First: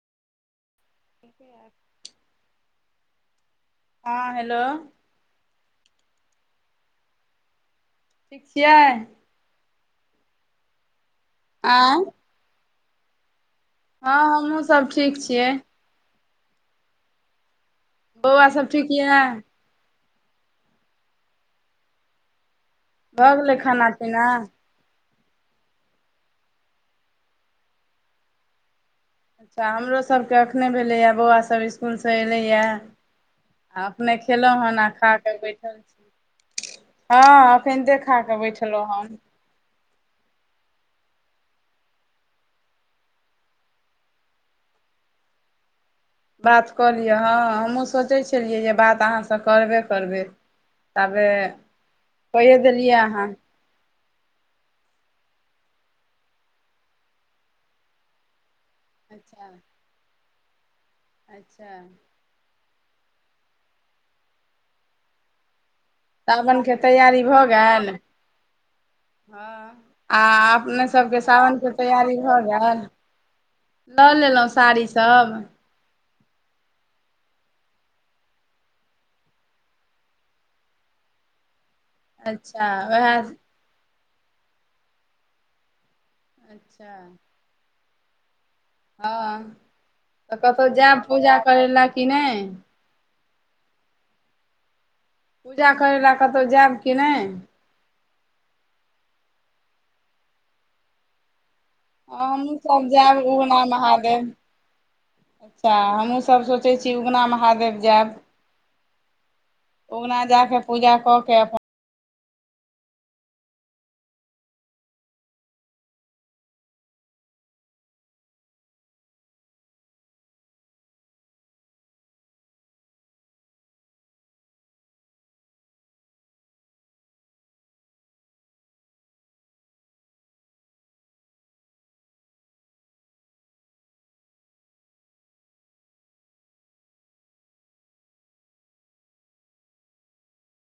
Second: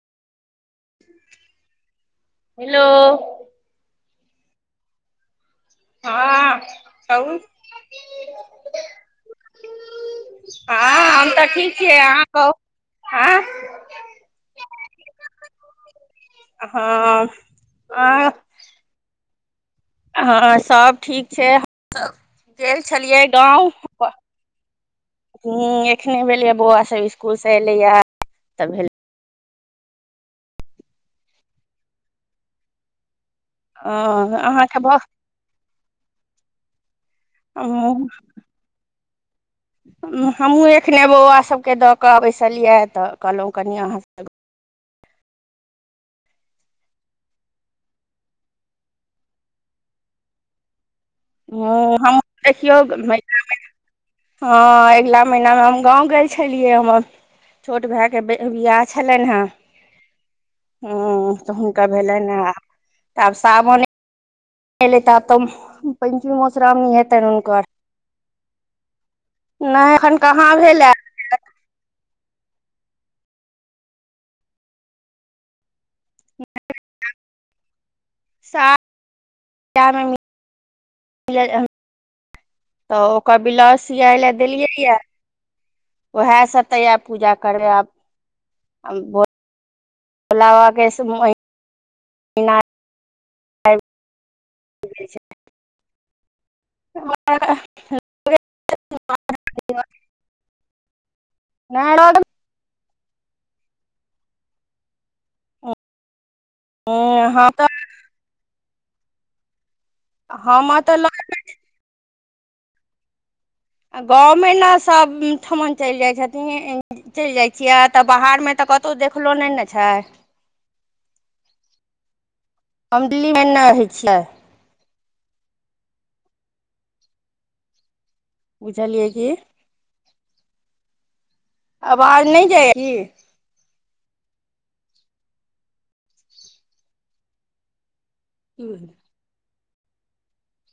hello हँ hello हँ कहु ठीक छियै हँ हम तऽ ठीक छियै आँय अहाँ कहू आंय हँ हमहूँ सब ठीक छियै हं बौआ सब ठीक या हँ सब ठीक छै हम गेल छलियै भऽ गेलै खाना गाँव पीना हूं एखने भेलैया बौआ सब स्कूल से एलेया तऽ भेल अच्छा हमरो सभ के एखने भेलैया बौआ सभ इस्कुल सँ एलैया आ अपने खेलौं हन आ अहाँके भ खा कऽ बैठल छी हँ अखैनते खाऽ कऽ बैठलौं हन हमहूँ एखने बौआ सभके दऽ कऽ बैसलियै तऽ कहलो कनि अहाँ सब बात कऽ लिअ हँ हमहूँ सोचै छलियै जे बात अहाँसँ करबे करबै ताबे हं हम कइए देखियौ देलियै म अहाँ [unintelligible] हँ अगिला महिना मे हम गांव गेल छलियै हमर छोट भाय के बियाह छलनि हें अच्छा हूं तऽ अच्छा हुनका भेलनि ह आब सावने एलै त तम सावन के तैयारी भऽ गेल हँ नहि एखन आ कहाँ अपने भेलए सबके सावन के तैयारी भऽ गेल लऽ लेलौं साड़ी सब स [unintelligible] अच्छा उएह तऽ ओकर ब्लाउज सियाए ले देलियै या उएह सब तऽ अच्छा य पूजा करेब आ हँ तऽ भोला कतौ बाबाके जेब पूजा महिना करय लए कि नय आ [unintelligible] पूजा करैलए कतौ जायब कि ब नहि [unintelligible] [unintelligible] न हमूँ सब जायब उगना महादेव अच्छा हमहूँ सभ सोचै छी उगना हम तऽ महादेव जायब उगना जा कऽ हम पूजा तऽ कऽ केऽ अपन आ गाँव मे ने सभ ठमन चलि जाइ छथिन चलि जाइ छियै तऽ बाहर मे तऽ कतौ देखलो नय ने छै [inaudible] हम डिलिमे नय रहै छियै बुझलियै की आवाज नय जाइया कि हु